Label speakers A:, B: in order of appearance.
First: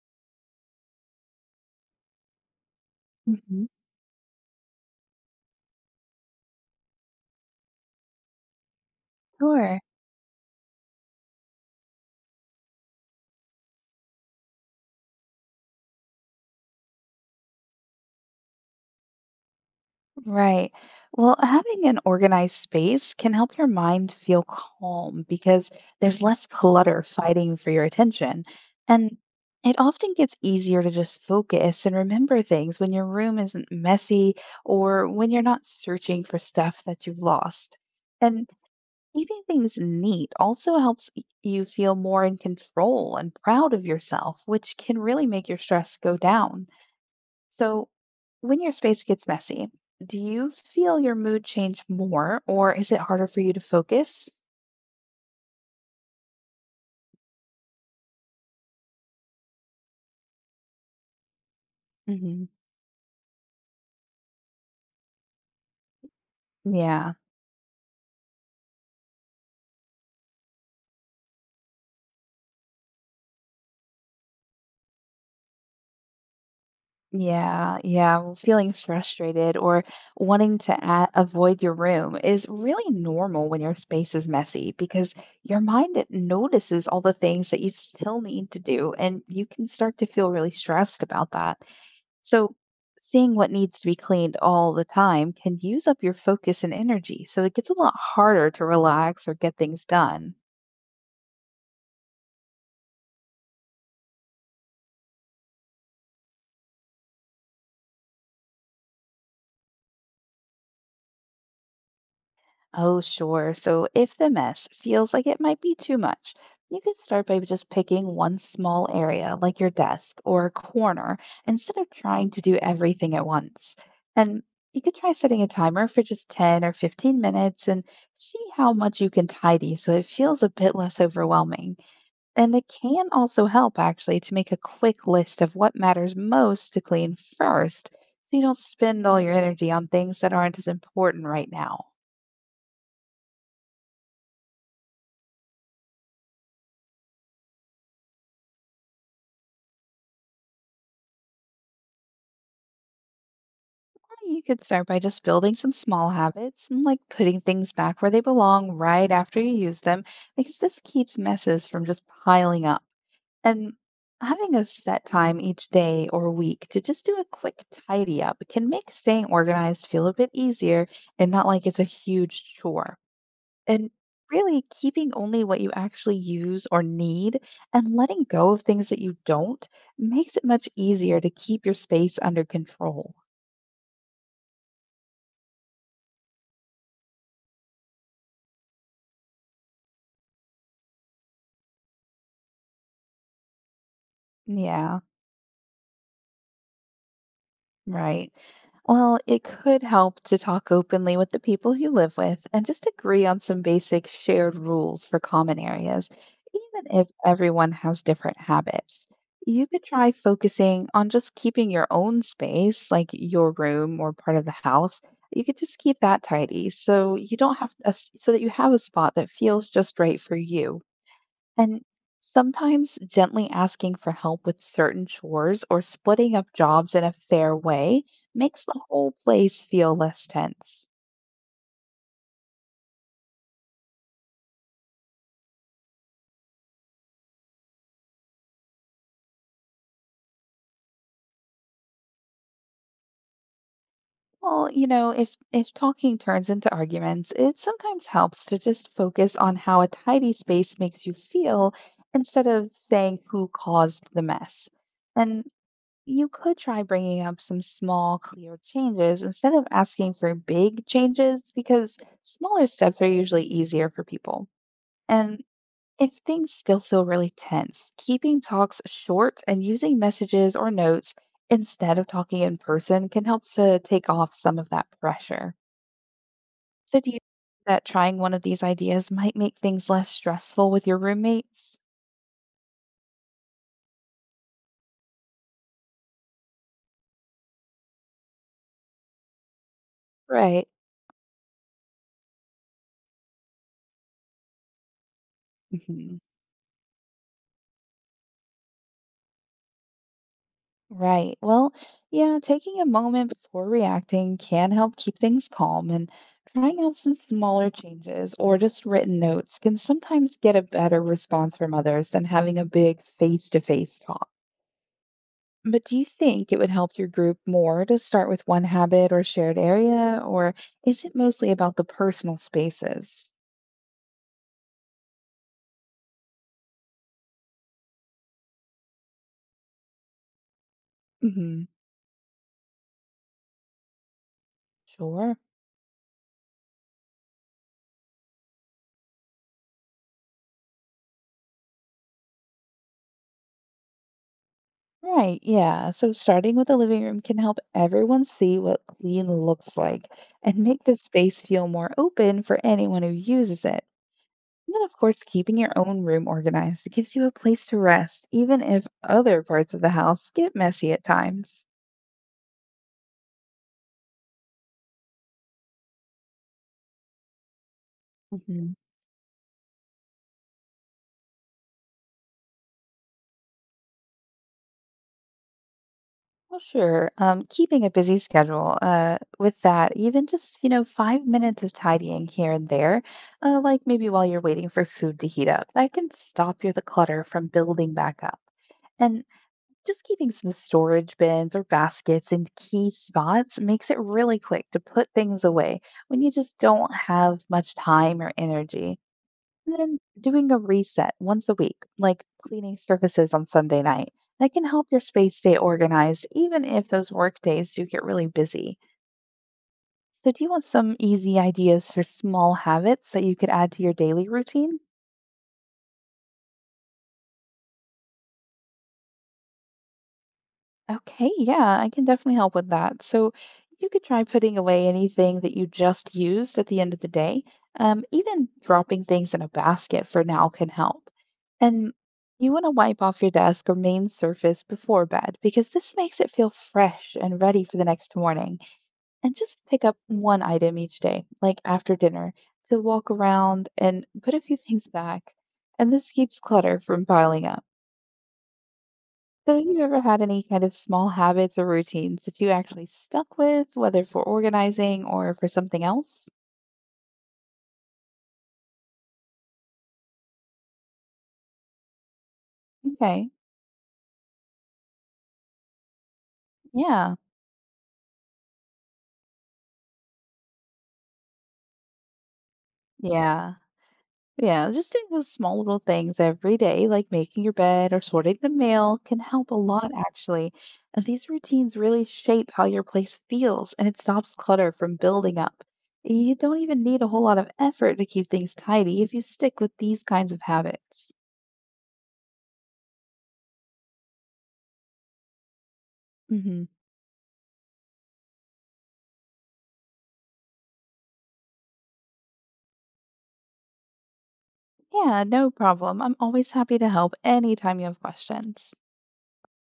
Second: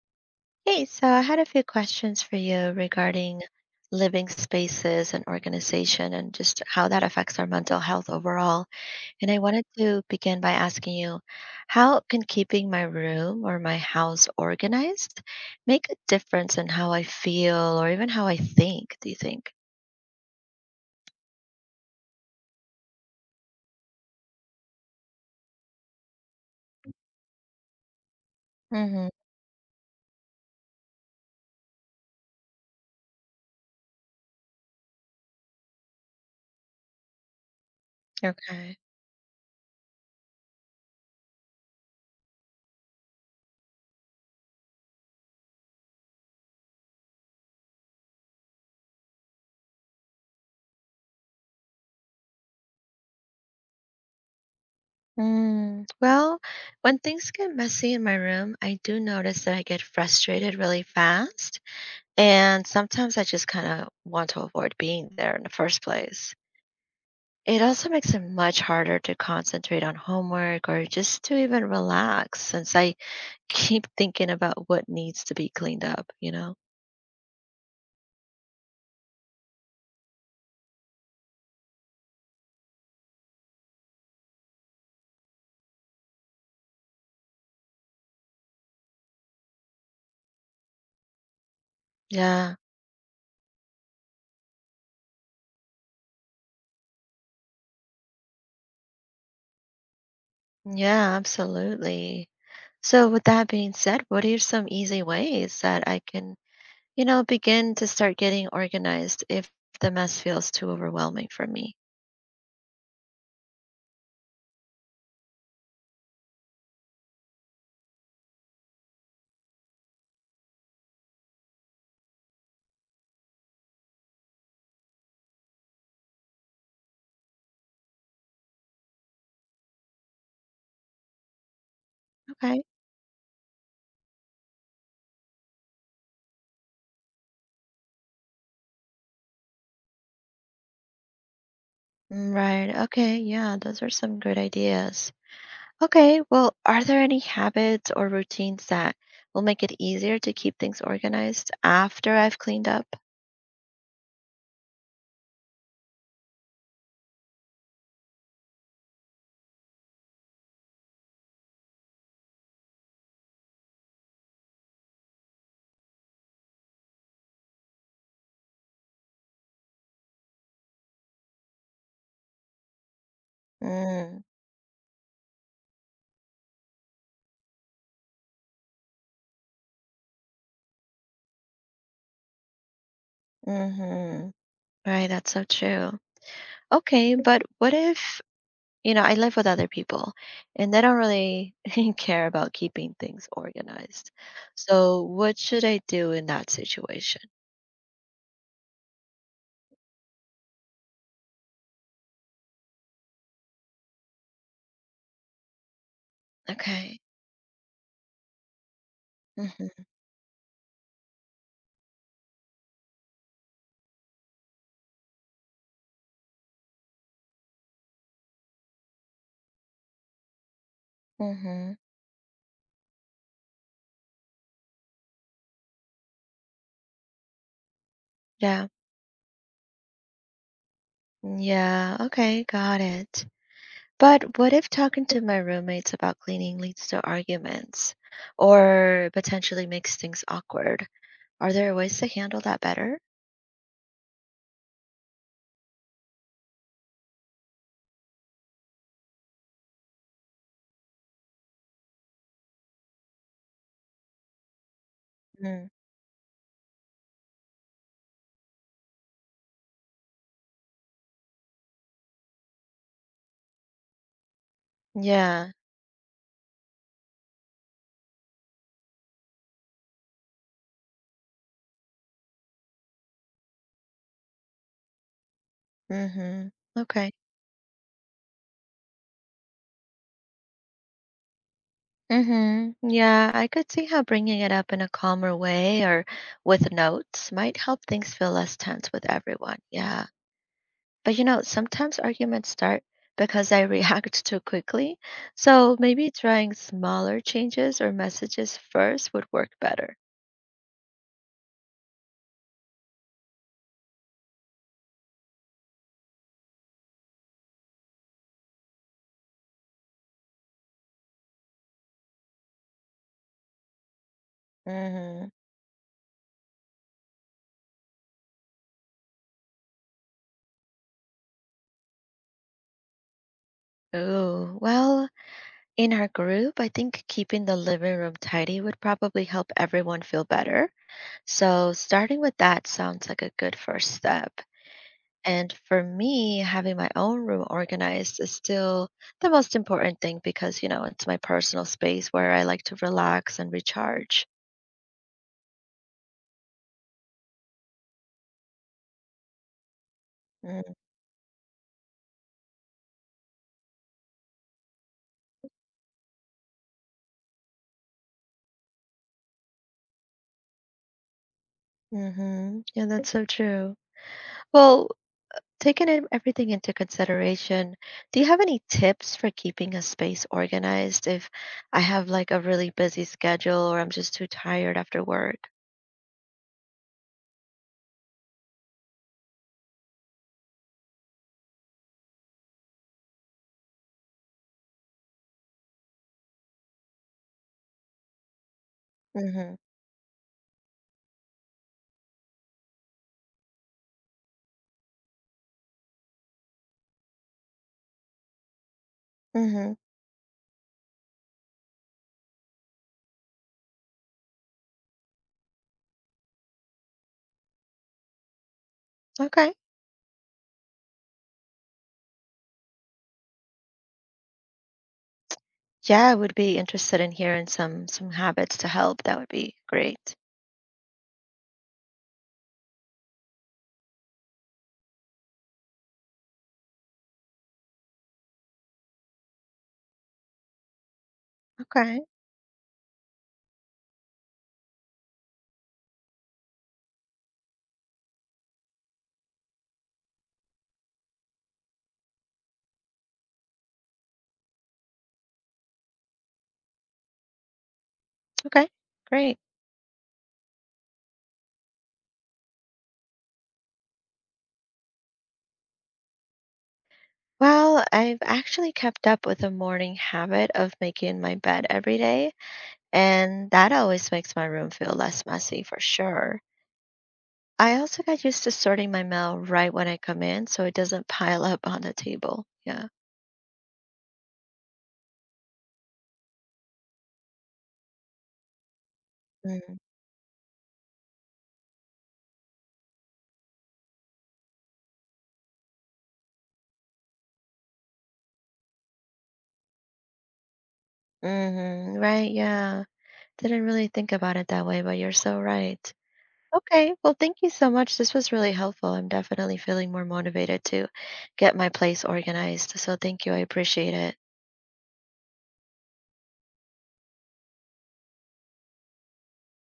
A: Hey, so I had a few questions for you regarding
B: Mhm.
A: living spaces and organization and just how that affects our mental health overall. And I wanted
B: Sure.
A: to begin by asking you, how can keeping my room or my house organized make a difference in how I feel or even how I think, do you think?
B: Right. Well, having an organized space can help your mind feel calm because there's less clutter fighting for your attention.
A: Mm-hmm.
B: And it often gets easier to just focus and remember things when your room isn't messy or when you're not searching for stuff that you've lost. And
A: Okay.
B: keeping things neat also helps you feel more in control and proud of yourself, which can really make your stress go down. So, when your space gets messy, do you feel your mood change more or is it harder for you to focus?
A: Well, when things get messy in my room, I do notice that I get frustrated really fast.
B: Hmm.
A: And sometimes I just kind of want to avoid being there in the first place.
B: Yeah.
A: It also makes it much harder to concentrate on homework or just to even relax since I keep thinking about what needs to be cleaned up.
B: Yeah, yeah. Well, feeling frustrated or wanting to a avoid your room is really normal when your space is messy because your mind notices all the things that you still need to do, and you can start to feel really stressed about that.
A: Yeah,
B: So, seeing what needs to be cleaned all the time can use up your focus and energy, so it gets a lot harder to relax or get things done.
A: yeah, absolutely. So, with that being said, what are some easy ways that I can, you know, begin to start getting organized if the mess feels too overwhelming for me?
B: Oh, sure. So if the mess feels like it might be too much, you could start by just picking one small area, like your desk or a corner, instead of trying to do everything at once. And you could try setting a timer for just 10 or 15 minutes and see how much you can tidy so it feels a bit less overwhelming. And
A: Okay.
B: it can also help, actually, to make a quick list of what matters most to clean first so you don't spend all your energy on things that aren't as important right now.
A: Right. Okay. Yeah, those are some good ideas. Okay, well, are there any habits or routines that will make it easier to keep things organized after I've cleaned up?
B: You could start by just building some small habits and like putting things back where they belong right after you use them, because this keeps messes from just piling up. And having a set time each day or week to just do a quick tidy up can make staying organized feel a bit easier and not like it's a huge chore. And
A: Mm,
B: really keeping only what you actually use or need and letting go of things that you don't makes it much easier to keep your space under control.
A: mm-hmm. Right, that's so true. Okay, but what if, you know, I live with other people and they don't really care about keeping things organized.
B: Yeah.
A: So what should I do in that situation?
B: Right. Well, it could help to talk openly with the people you live with and just agree on some basic shared rules for common areas,
A: Okay.
B: even if everyone has different habits. You
A: Mm-hmm.
B: could try focusing on just keeping your own space, like your room or part of the house. You could just keep that tidy so you don't have so that you have a spot that feels just right for you.
A: Mm-hmm.
B: And sometimes gently asking for help with certain chores or splitting up jobs in a fair way makes
A: Yeah.
B: the whole place feel less tense.
A: Yeah. Okay, got it. But what if talking to my roommates about cleaning leads to arguments or potentially makes things awkward? Are there ways to handle that better?
B: Well, you know, if talking turns into arguments, it sometimes helps to just focus on how a tidy space makes you feel instead of saying who caused the mess. And
A: Mm.
B: you could try bringing up some small, clear changes instead of asking for big changes because smaller steps are usually easier for people. And
A: Yeah.
B: if things still feel really tense, keeping talks short and using messages or notes instead of talking in person can help to take off some of that pressure.
A: Mm-hmm.
B: So, do
A: Okay.
B: you think that trying one of these ideas might make things less stressful with your roommates?
A: Mm-hmm. Yeah, I could see how bringing it up in a calmer way or with notes might help things feel less tense with everyone. Yeah.
B: Right.
A: But you know, sometimes arguments start because I react too quickly. So maybe
B: Mhm.
A: trying smaller changes or messages first would work better.
B: Right. Well, yeah, taking a moment before reacting can help keep things calm, and trying out some smaller changes or just written notes can sometimes get a better response from others than having a big face-to-face talk.
A: Mm-hmm.
B: But do you think it would help your group more to start with one habit or shared area, or is it mostly about the personal spaces?
A: Oh, well, in our group, I think keeping the living room tidy would probably help everyone feel better.
B: Hmm.
A: So, starting with that sounds like a good first step.
B: Sure.
A: And for me, having my own room organized is still the most important thing because, you know, it's my personal space where I like to relax and recharge.
B: Right, yeah. So starting with the living room can help everyone see what clean looks like and
A: Mm.
B: make the space feel more open for anyone who uses it. And then, of course, keeping your own room organized gives you a place to rest, even if other parts of the house get messy at times.
A: Mm-hmm. Yeah, that's so true. Well, taking in- everything into consideration, do you have any
B: Hmm.
A: tips for keeping a space organized if I have like a really busy schedule or I'm just too tired after work?
B: Well, sure. Keeping a busy schedule. With that, even just, 5 minutes of tidying here and there, like maybe while you're waiting for food to heat up, that can stop your the clutter from building back up. And
A: Mm-hmm.
B: just keeping some storage bins or baskets in key spots makes it really quick to put things away when you just don't have much time or energy.
A: Mm-hmm.
B: And then doing a reset once a week, like cleaning surfaces on Sunday night, that can help your space stay organized even if those work days do get really busy.
A: Okay.
B: So, do you want some easy ideas for small habits that you could add to your daily routine?
A: Yeah, I would be interested in hearing some habits to help. That would be great.
B: Okay, yeah, I can definitely help with that. So you could try putting away anything that you just used at the end of the day. Even dropping things in a basket for now can help. And
A: Okay.
B: you want to wipe off your desk or main surface before bed because this makes it feel fresh and ready for the next morning. And just pick up one item each day, like after dinner, to walk around and put a few things back. And this keeps clutter from piling up.
A: Okay. Great.
B: So, have you ever had any kind of small habits or routines that you actually stuck with, whether for organizing or for something else?
A: Well, I've actually kept up with a morning habit of making my bed every day,
B: Okay.
A: and that always makes my room feel less messy for sure.
B: Yeah.
A: I also got used to sorting my mail right when I come in so it doesn't pile up on the table. Yeah.
B: Yeah. Yeah. Just doing those small little things every day, like making your bed or sorting the mail, can help a
A: Mm.
B: lot, actually. And these routines really shape how your place feels and it stops clutter from building up. You don't even need a whole lot of effort to keep things tidy if you stick with these kinds of habits.
A: Mhm. Right, yeah. Didn't really think about it that way, but you're so right.
B: Hmm.
A: Okay. Well, thank you so much. This was really helpful. I'm definitely feeling more motivated to get my place organized. So thank you. I appreciate it.
B: Yeah, no problem. I'm always happy to help anytime you have questions.